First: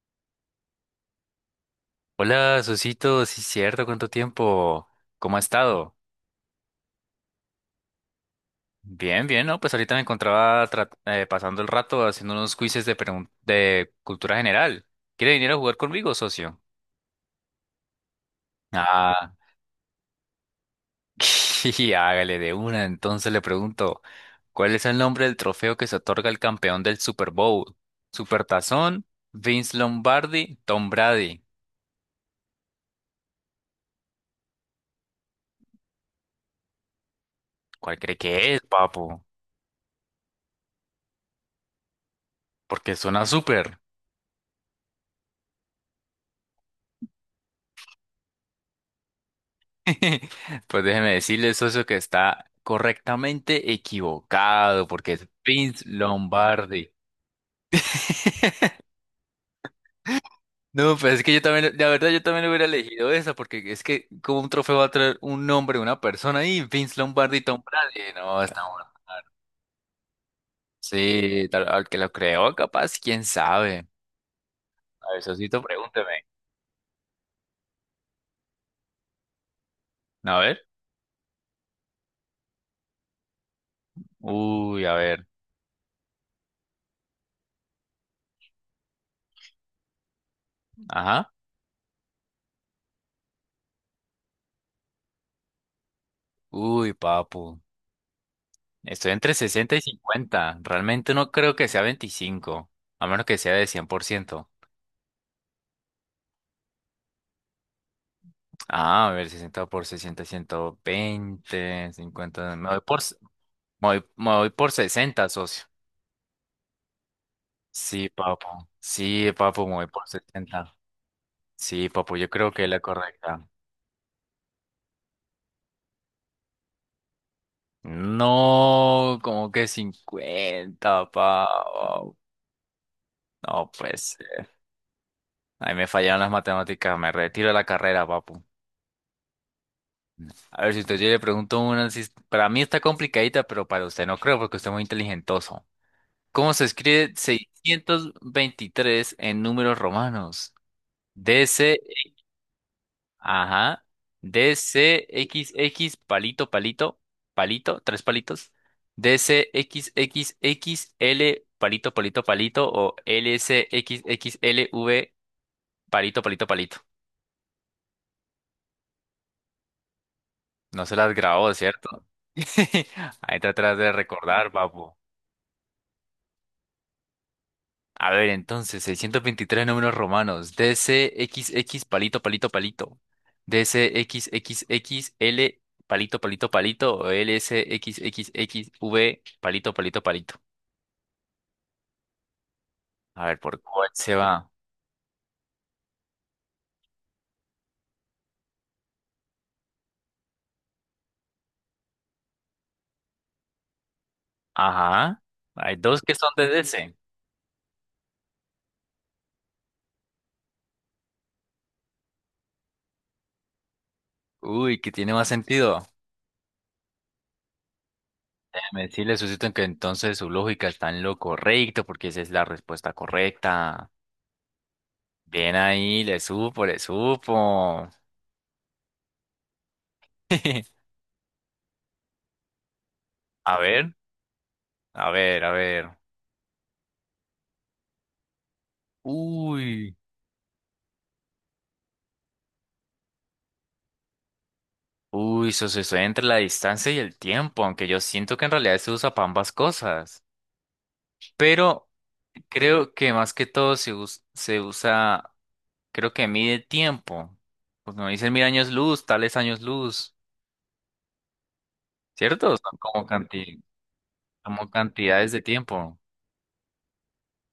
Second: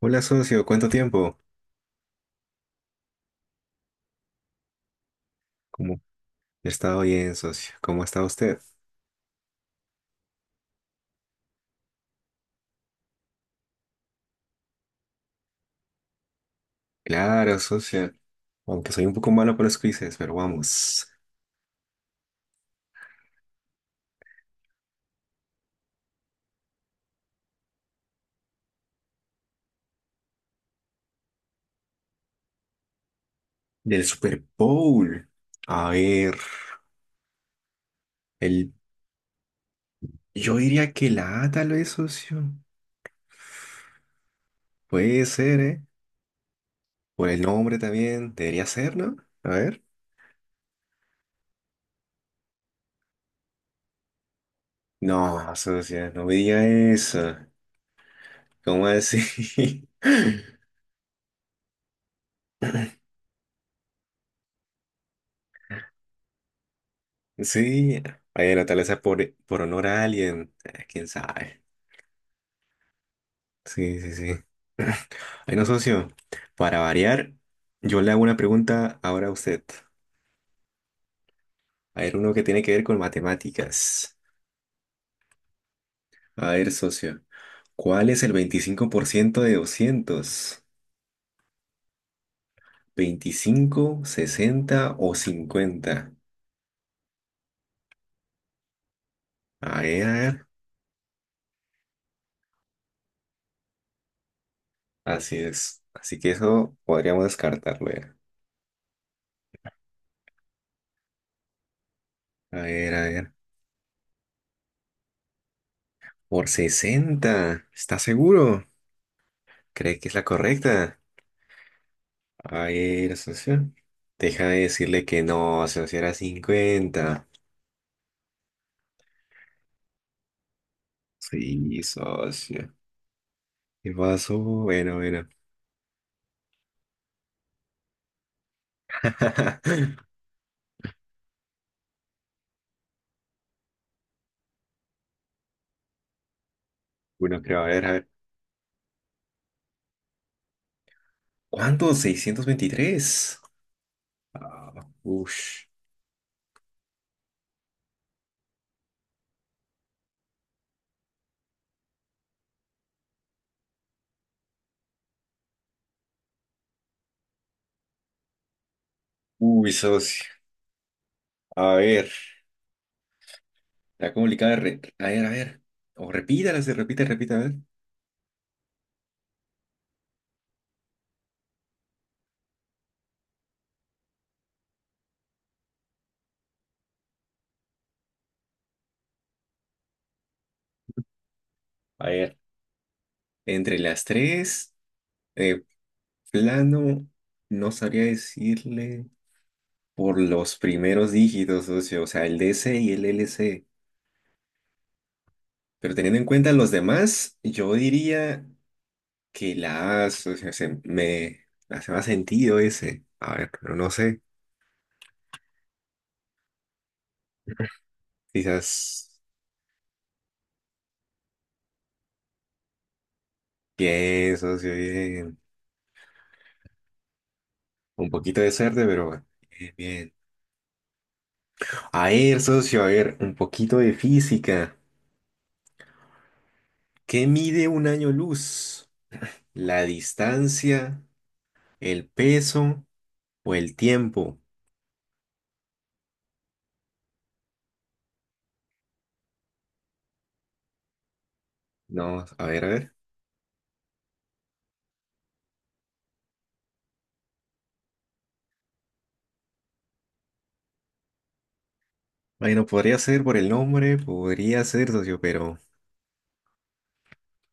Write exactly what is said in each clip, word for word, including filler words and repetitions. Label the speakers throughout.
Speaker 1: Hola socio, ¿cuánto tiempo?
Speaker 2: Hola, Susito, sí, cierto, ¿cuánto tiempo? ¿Cómo ha estado?
Speaker 1: ¿Cómo he estado bien, socio? ¿Cómo está usted?
Speaker 2: Bien, bien, ¿no? Pues ahorita me encontraba tra- eh, pasando el rato haciendo unos quizzes de, pregun- de cultura general. ¿Quiere venir a jugar conmigo, socio?
Speaker 1: Claro, socio. Aunque soy un poco
Speaker 2: Ah,
Speaker 1: malo para los quizzes, pero vamos.
Speaker 2: y hágale de una. Entonces le pregunto, ¿cuál es el nombre del trofeo que se otorga al campeón del Super Bowl? ¿Supertazón, Vince Lombardi, Tom Brady?
Speaker 1: Del Super Bowl. A ver,
Speaker 2: ¿Cuál cree que es,
Speaker 1: el...
Speaker 2: papo?
Speaker 1: yo diría que la A tal vez, socio.
Speaker 2: Porque suena súper.
Speaker 1: Puede ser, ¿eh? Por el nombre también. Debería ser, ¿no? A ver.
Speaker 2: Pues déjeme decirle, socio, que está correctamente equivocado, porque
Speaker 1: No,
Speaker 2: es Vince
Speaker 1: socio, no me diga
Speaker 2: Lombardi.
Speaker 1: eso. ¿Cómo así?
Speaker 2: No, pues es que yo también, la verdad, yo también hubiera elegido esa, porque es que como un trofeo va a traer un nombre, una persona ahí, Vince Lombardi, y Tom
Speaker 1: Sí.
Speaker 2: Brady. No, está
Speaker 1: Bueno, tal
Speaker 2: bueno.
Speaker 1: vez sea por, por honor a alguien. Eh, ¿Quién
Speaker 2: Sí,
Speaker 1: sabe?
Speaker 2: tal, al que lo creó, capaz, quién sabe.
Speaker 1: Sí, sí, sí.
Speaker 2: A ver, socito,
Speaker 1: Bueno, socio,
Speaker 2: pregúnteme.
Speaker 1: para variar, yo le hago una pregunta ahora a usted.
Speaker 2: A ver.
Speaker 1: A ver, uno que tiene que ver con matemáticas.
Speaker 2: Uy, a ver.
Speaker 1: A ver, socio, ¿cuál es el veinticinco por ciento de doscientos
Speaker 2: Ajá.
Speaker 1: veinticinco sesenta o cincuenta?
Speaker 2: Uy, papu. Estoy entre sesenta y
Speaker 1: A ver, a ver.
Speaker 2: cincuenta. Realmente no creo que sea veinticinco, a menos que sea de cien por ciento.
Speaker 1: Así es. Así que eso podríamos descartarlo ya.
Speaker 2: Ah, a ver, sesenta por sesenta, veinte, cincuenta,
Speaker 1: A
Speaker 2: Me voy
Speaker 1: ver,
Speaker 2: por,
Speaker 1: a
Speaker 2: s-
Speaker 1: ver.
Speaker 2: me voy, me voy por sesenta, socio.
Speaker 1: ¿Por sesenta? ¿Está
Speaker 2: Sí,
Speaker 1: seguro?
Speaker 2: papo. Sí, papo, me voy
Speaker 1: ¿Cree
Speaker 2: por
Speaker 1: que es la
Speaker 2: sesenta.
Speaker 1: correcta?
Speaker 2: Sí, papo, yo creo que
Speaker 1: A
Speaker 2: es la
Speaker 1: ver,
Speaker 2: correcta.
Speaker 1: socio. Deja de decirle que no, socio, si era cincuenta.
Speaker 2: No, como que cincuenta,
Speaker 1: Sí,
Speaker 2: papo.
Speaker 1: socio.
Speaker 2: No,
Speaker 1: ¿Qué
Speaker 2: pues.
Speaker 1: pasó? Bueno, bueno.
Speaker 2: Ahí me fallaron las matemáticas. Me retiro de la carrera, papo. A ver, si usted yo le pregunto una, si para mí está complicadita, pero para usted no creo, porque usted es muy inteligentoso. ¿Cómo se escribe
Speaker 1: Bueno, creo, a ver, a ver.
Speaker 2: seiscientos veintitrés en números romanos? D C,
Speaker 1: ¿Cuánto? seiscientos veintitrés.
Speaker 2: ajá,
Speaker 1: Ah, ush.
Speaker 2: D C X X, palito, palito, palito, tres palitos, DCXXXL, palito, palito, palito, o LCXXLV, palito, palito, palito.
Speaker 1: Uy, socio.
Speaker 2: No se las grabó,
Speaker 1: A
Speaker 2: ¿cierto?
Speaker 1: ver,
Speaker 2: Ahí está atrás de
Speaker 1: la
Speaker 2: recordar,
Speaker 1: complicada. re-
Speaker 2: papu.
Speaker 1: A ver, a ver. O repítala, se repite, repite, a ver.
Speaker 2: A ver, entonces, seiscientos veintitrés números romanos. D C X X palito, palito, palito. DCXXXL palito, palito, palito. O LSXXXV palito, palito, palito.
Speaker 1: A ver,
Speaker 2: A ver, ¿por
Speaker 1: entre
Speaker 2: cuál
Speaker 1: las
Speaker 2: se va?
Speaker 1: tres, eh, plano, no sabría decirle por los primeros dígitos, socio. O sea, el D C y el L C.
Speaker 2: Ajá. Hay
Speaker 1: Pero
Speaker 2: dos que
Speaker 1: teniendo en
Speaker 2: son de
Speaker 1: cuenta los
Speaker 2: D C.
Speaker 1: demás, yo diría que las, o sea, se- me hace más sentido ese. A ver, pero no sé.
Speaker 2: Uy, que tiene más sentido. Déjame
Speaker 1: Quizás
Speaker 2: decirle, Susito, que entonces su lógica está en lo correcto, porque esa es la respuesta correcta.
Speaker 1: pienso, socio, bien.
Speaker 2: Bien ahí, le supo, le supo.
Speaker 1: Un poquito de suerte, pero bueno, bien, bien. A ver, socio, a ver, un
Speaker 2: A
Speaker 1: poquito de
Speaker 2: ver,
Speaker 1: física.
Speaker 2: a ver, a ver.
Speaker 1: ¿Qué mide un año luz? ¿La
Speaker 2: Uy,
Speaker 1: distancia, el peso o el tiempo?
Speaker 2: uy, eso se sucede entre la distancia y el tiempo, aunque yo siento que en realidad se usa para ambas cosas. Pero
Speaker 1: No, a ver, a ver.
Speaker 2: creo que más que todo se, us- se usa, creo que mide tiempo. Pues no dicen mil años luz, tales años luz, ¿cierto?
Speaker 1: Bueno,
Speaker 2: Son
Speaker 1: podría
Speaker 2: como
Speaker 1: ser por el
Speaker 2: canti-
Speaker 1: nombre, podría
Speaker 2: como
Speaker 1: ser, socio,
Speaker 2: cantidades de
Speaker 1: pero
Speaker 2: tiempo.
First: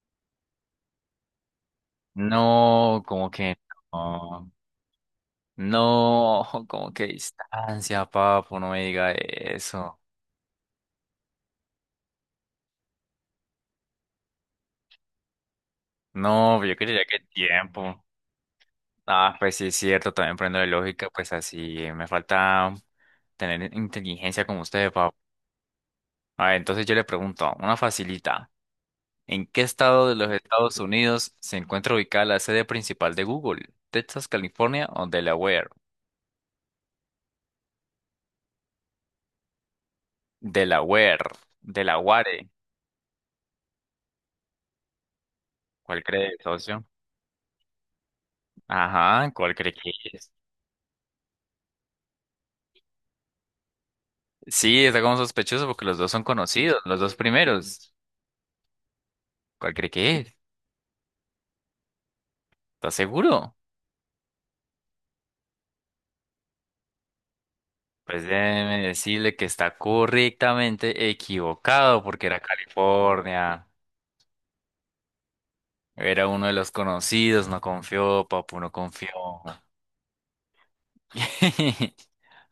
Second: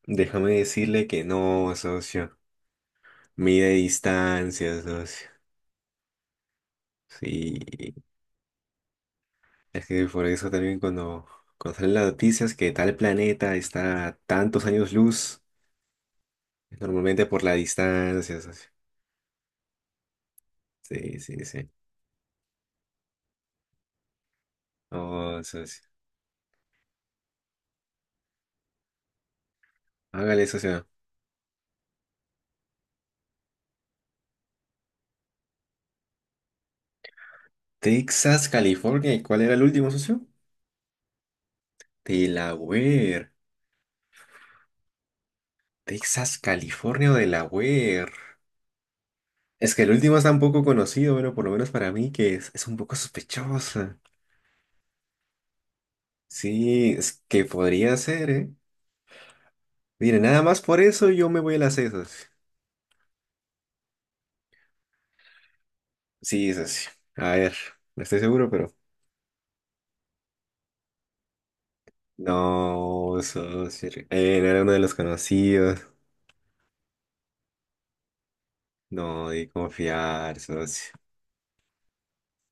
Speaker 1: déjame decirle que no, socio.
Speaker 2: No, como que
Speaker 1: Mide
Speaker 2: no,
Speaker 1: distancias, socio.
Speaker 2: no, como que
Speaker 1: Sí,
Speaker 2: distancia, papo, no me diga
Speaker 1: es
Speaker 2: eso.
Speaker 1: que por eso también cuando, cuando salen las noticias que tal planeta está a tantos años luz,
Speaker 2: No, yo
Speaker 1: es
Speaker 2: quería que
Speaker 1: normalmente por la
Speaker 2: tiempo.
Speaker 1: distancia, socio.
Speaker 2: Ah, pues sí, es cierto, también prendo de lógica,
Speaker 1: Sí,
Speaker 2: pues
Speaker 1: sí, sí.
Speaker 2: así me falta tener inteligencia como ustedes, papá.
Speaker 1: Oh, socio.
Speaker 2: A ver, entonces yo le pregunto, una facilita, ¿en qué estado de los
Speaker 1: Hágale,
Speaker 2: Estados
Speaker 1: socio.
Speaker 2: Unidos se encuentra ubicada la sede principal de Google? ¿Texas, California o Delaware?
Speaker 1: Texas, California. ¿Y cuál era el último, socio?
Speaker 2: Delaware, Delaware,
Speaker 1: Delaware.
Speaker 2: ¿cuál cree,
Speaker 1: Texas,
Speaker 2: socio?
Speaker 1: California o Delaware.
Speaker 2: Ajá, ¿cuál cree
Speaker 1: Es que
Speaker 2: que
Speaker 1: el último es
Speaker 2: es?
Speaker 1: tan poco conocido, bueno, por lo menos para mí, que es, es un poco sospechosa.
Speaker 2: Sí, está como sospechoso porque los dos son conocidos,
Speaker 1: Sí,
Speaker 2: los dos
Speaker 1: es que
Speaker 2: primeros.
Speaker 1: podría ser, ¿eh?
Speaker 2: ¿Cuál cree que
Speaker 1: Mire,
Speaker 2: es?
Speaker 1: nada más por eso yo me voy a las esas.
Speaker 2: ¿Estás seguro?
Speaker 1: Sí, socio. A ver, no estoy
Speaker 2: Pues
Speaker 1: seguro, pero.
Speaker 2: déjeme decirle que está correctamente equivocado porque era
Speaker 1: No,
Speaker 2: California.
Speaker 1: socio. Él era uno de los conocidos.
Speaker 2: Era uno de los conocidos, no confió, papu, no confió.
Speaker 1: No, de confiar, socio.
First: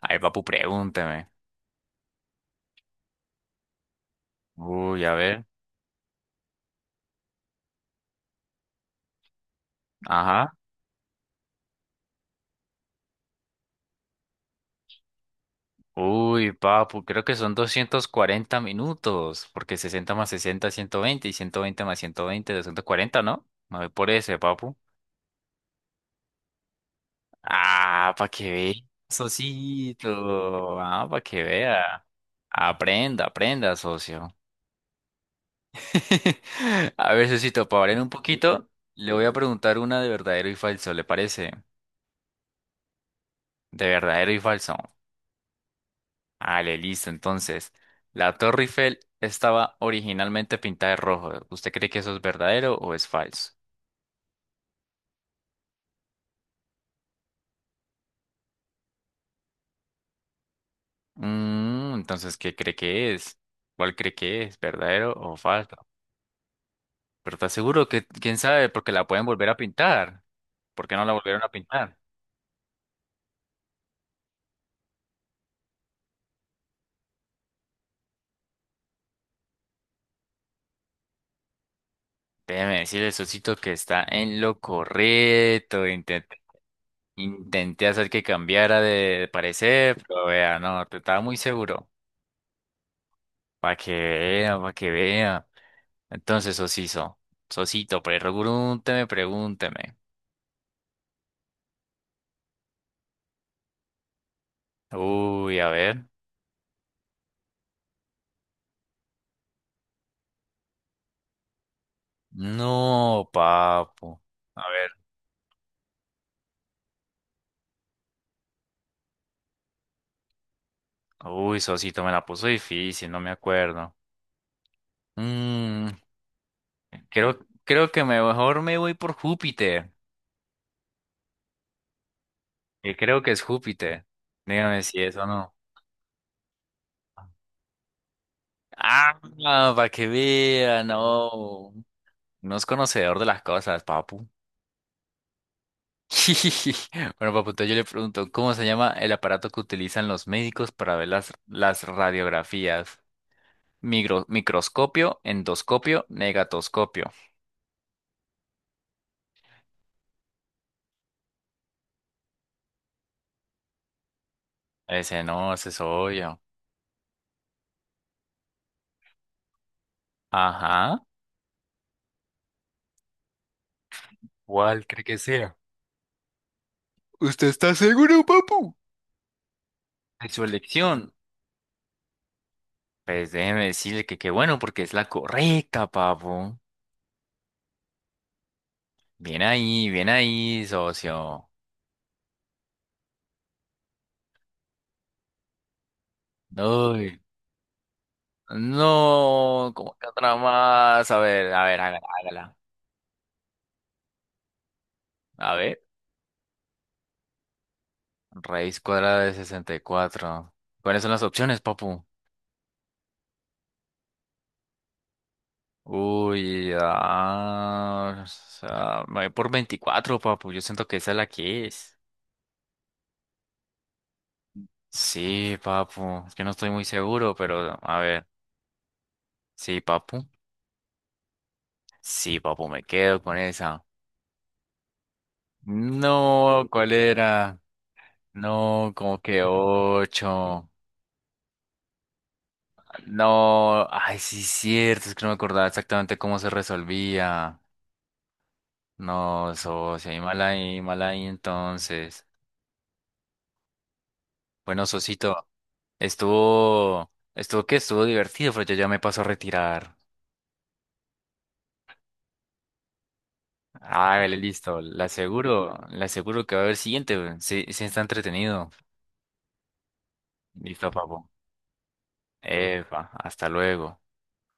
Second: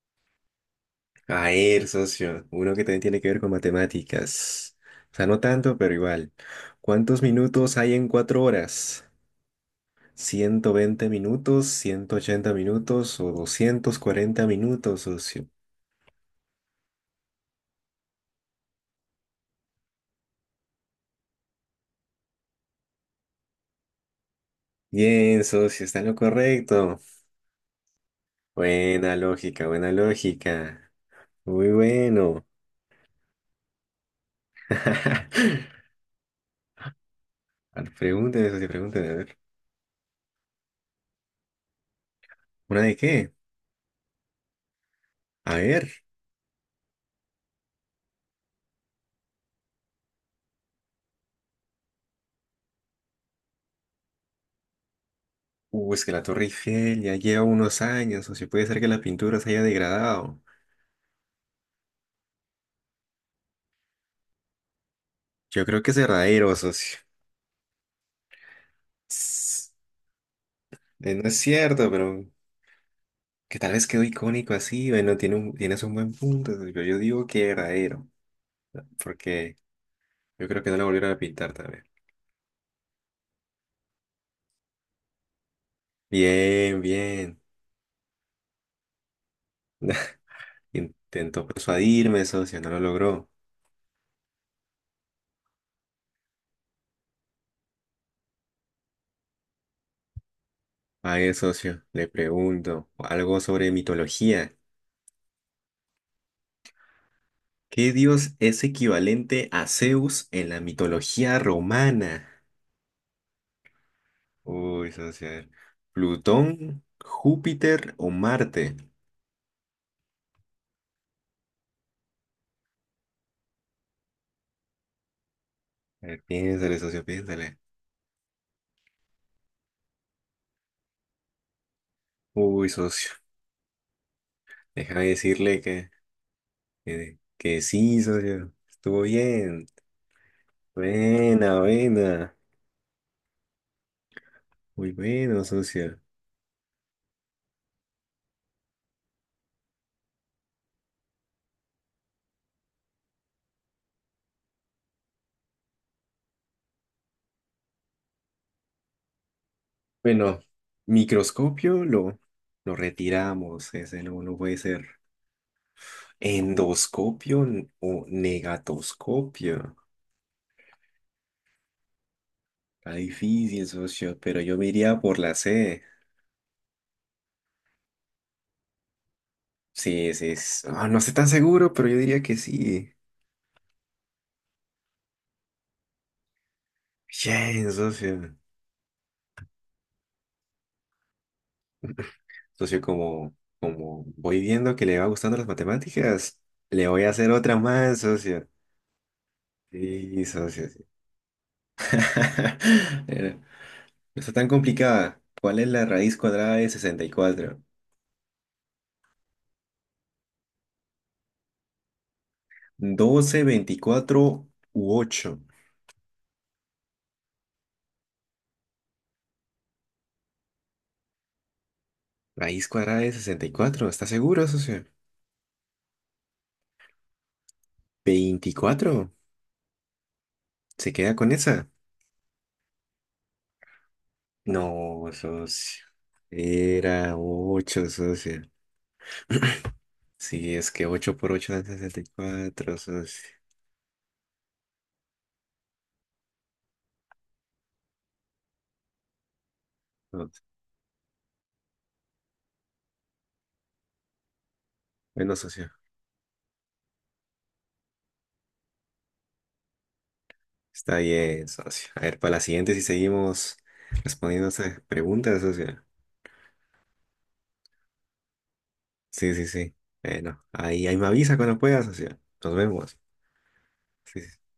Speaker 2: Ay, papu, pregúnteme.
Speaker 1: A ver, socio. Uno que también tiene que ver con matemáticas.
Speaker 2: Uy, a
Speaker 1: O sea, no
Speaker 2: ver.
Speaker 1: tanto, pero igual. ¿Cuántos minutos hay en cuatro horas?
Speaker 2: Ajá.
Speaker 1: ¿Ciento veinte minutos, ciento ochenta minutos o doscientos cuarenta minutos, socio?
Speaker 2: Uy, papu, creo que son doscientos cuarenta minutos, porque sesenta más sesenta es veinte y ciento veinte más ciento veinte es cuarenta, ¿no? Me voy por ese, papu.
Speaker 1: Bien, socio, está en lo correcto.
Speaker 2: Ah, para que vea,
Speaker 1: Buena lógica, buena
Speaker 2: socito.
Speaker 1: lógica.
Speaker 2: Ah, para que
Speaker 1: Muy
Speaker 2: vea.
Speaker 1: bueno.
Speaker 2: Aprenda, aprenda, socio. A ver, socito, para
Speaker 1: A ver,
Speaker 2: variar un
Speaker 1: pregúnteme eso, sí,
Speaker 2: poquito,
Speaker 1: pregúnteme,
Speaker 2: le
Speaker 1: a
Speaker 2: voy a
Speaker 1: ver.
Speaker 2: preguntar una de verdadero y falso, ¿le parece?
Speaker 1: ¿Una de qué?
Speaker 2: De verdadero y falso.
Speaker 1: A ver.
Speaker 2: Vale, listo. Entonces, la Torre Eiffel estaba originalmente pintada de rojo. ¿Usted cree que eso es verdadero o es falso?
Speaker 1: Uh, es que la Torre Eiffel ya lleva unos años, socio. Puede ser que la pintura se haya degradado.
Speaker 2: Mm, entonces, ¿qué cree que es? ¿Cuál cree que es? ¿Verdadero o
Speaker 1: Yo
Speaker 2: falso?
Speaker 1: creo que es verdadero, socio.
Speaker 2: Pero está seguro que, quién sabe, porque la pueden volver a
Speaker 1: Tss,
Speaker 2: pintar. ¿Por qué no la
Speaker 1: eh, no es
Speaker 2: volvieron a
Speaker 1: cierto,
Speaker 2: pintar?
Speaker 1: pero que tal vez quedó icónico así. Bueno, tiene un, tienes un buen punto, socio. Yo digo que verdadero, porque yo creo que no la volvieron a pintar tal vez.
Speaker 2: Déjeme decirle, Sosito, que está en lo correcto. Intenté,
Speaker 1: Bien, bien.
Speaker 2: intenté hacer que cambiara de parecer, pero vea, no, te estaba muy
Speaker 1: Intentó
Speaker 2: seguro.
Speaker 1: persuadirme, socio, no lo logró.
Speaker 2: Para que vea, para que vea. Entonces, Sosito, Sosito, pregúnteme, pregúnteme.
Speaker 1: A ver, socio, le pregunto algo sobre mitología.
Speaker 2: Uy, a ver.
Speaker 1: ¿Qué dios es equivalente a Zeus en la mitología romana?
Speaker 2: No, papo. A ver.
Speaker 1: Uy, socio, a ver. ¿Plutón, Júpiter o Marte?
Speaker 2: Uy, Sosito, me la puso difícil, no me acuerdo. Mm,
Speaker 1: A ver, piénsale, socio,
Speaker 2: creo,
Speaker 1: piénsale.
Speaker 2: creo que mejor me voy por Júpiter.
Speaker 1: Uy,
Speaker 2: Eh,
Speaker 1: socio,
Speaker 2: creo que es Júpiter. Dígame si
Speaker 1: déjame
Speaker 2: es o no.
Speaker 1: decirle que, que, que sí, socio. Estuvo
Speaker 2: Ah,
Speaker 1: bien.
Speaker 2: no, para que vea,
Speaker 1: Buena,
Speaker 2: no.
Speaker 1: buena.
Speaker 2: No es conocedor de las cosas, papu.
Speaker 1: Muy bueno, socio.
Speaker 2: Bueno, papu, entonces yo le pregunto, ¿cómo se llama el aparato que utilizan los médicos para ver las, las radiografías? Micro- microscopio, endoscopio, negatoscopio.
Speaker 1: Bueno, microscopio lo, lo retiramos. Ese no, no puede ser.
Speaker 2: Ese no, ese es obvio.
Speaker 1: ¿Endoscopio n- o negatoscopio?
Speaker 2: Ajá.
Speaker 1: Está difícil, socio, pero yo me
Speaker 2: ¿Cuál
Speaker 1: iría
Speaker 2: cree que
Speaker 1: por la
Speaker 2: sea?
Speaker 1: C.
Speaker 2: ¿Usted está seguro, papu?
Speaker 1: Sí,
Speaker 2: De
Speaker 1: sí,
Speaker 2: su
Speaker 1: es- ah, no
Speaker 2: elección.
Speaker 1: estoy tan seguro, pero yo diría que sí.
Speaker 2: Pues déjeme decirle que qué bueno, porque es la correcta, papu.
Speaker 1: Bien, socio.
Speaker 2: Bien ahí, bien ahí, socio.
Speaker 1: Socio, como, como voy viendo que le va gustando las matemáticas, le voy a
Speaker 2: Uy,
Speaker 1: hacer otra más, socio.
Speaker 2: no, ¿cómo que
Speaker 1: Sí,
Speaker 2: otra
Speaker 1: socio, sí.
Speaker 2: más? A ver, a ver, hágala, hágala.
Speaker 1: Era- No está tan complicada.
Speaker 2: A
Speaker 1: ¿Cuál es
Speaker 2: ver,
Speaker 1: la raíz cuadrada de sesenta y cuatro?
Speaker 2: raíz cuadrada de sesenta y cuatro. ¿Cuáles son las opciones, papu?
Speaker 1: Doce, veinticuatro u ocho.
Speaker 2: Uy, ah, o sea, me voy por veinticuatro, papu. Yo siento que esa es la que es.
Speaker 1: Raíz cuadrada de sesenta y cuatro. ¿Estás seguro, socio?
Speaker 2: Sí, papu. Es que no estoy muy seguro, pero a ver.
Speaker 1: Veinticuatro.
Speaker 2: Sí, papu.
Speaker 1: ¿Se queda con esa?
Speaker 2: Sí, papu, me quedo con esa.
Speaker 1: No, socio.
Speaker 2: No, ¿cuál
Speaker 1: Era
Speaker 2: era?
Speaker 1: ocho, socio.
Speaker 2: No, como que
Speaker 1: Sí,
Speaker 2: ocho.
Speaker 1: es que ocho por ocho dan sesenta y cuatro, socio.
Speaker 2: No, ay, sí, cierto, es que no me acordaba exactamente cómo se resolvía. No, socio, y
Speaker 1: No.
Speaker 2: mal ahí, mal ahí entonces. Bueno,
Speaker 1: Bueno,
Speaker 2: socito,
Speaker 1: socio.
Speaker 2: estuvo, estuvo que estuvo divertido, pero yo ya me paso a retirar.
Speaker 1: Está bien, socio. A ver, para la siguiente, si seguimos
Speaker 2: Ah, vale,
Speaker 1: respondiendo
Speaker 2: listo,
Speaker 1: esas
Speaker 2: le
Speaker 1: preguntas,
Speaker 2: aseguro,
Speaker 1: socio.
Speaker 2: le aseguro que va a haber siguiente, sí, sí está entretenido.
Speaker 1: Sí, sí, sí. Bueno, ahí,
Speaker 2: Listo,
Speaker 1: ahí me
Speaker 2: papo.
Speaker 1: avisa cuando pueda, socio. Nos vemos.
Speaker 2: Epa, hasta luego.
Speaker 1: Sí, sí, sí.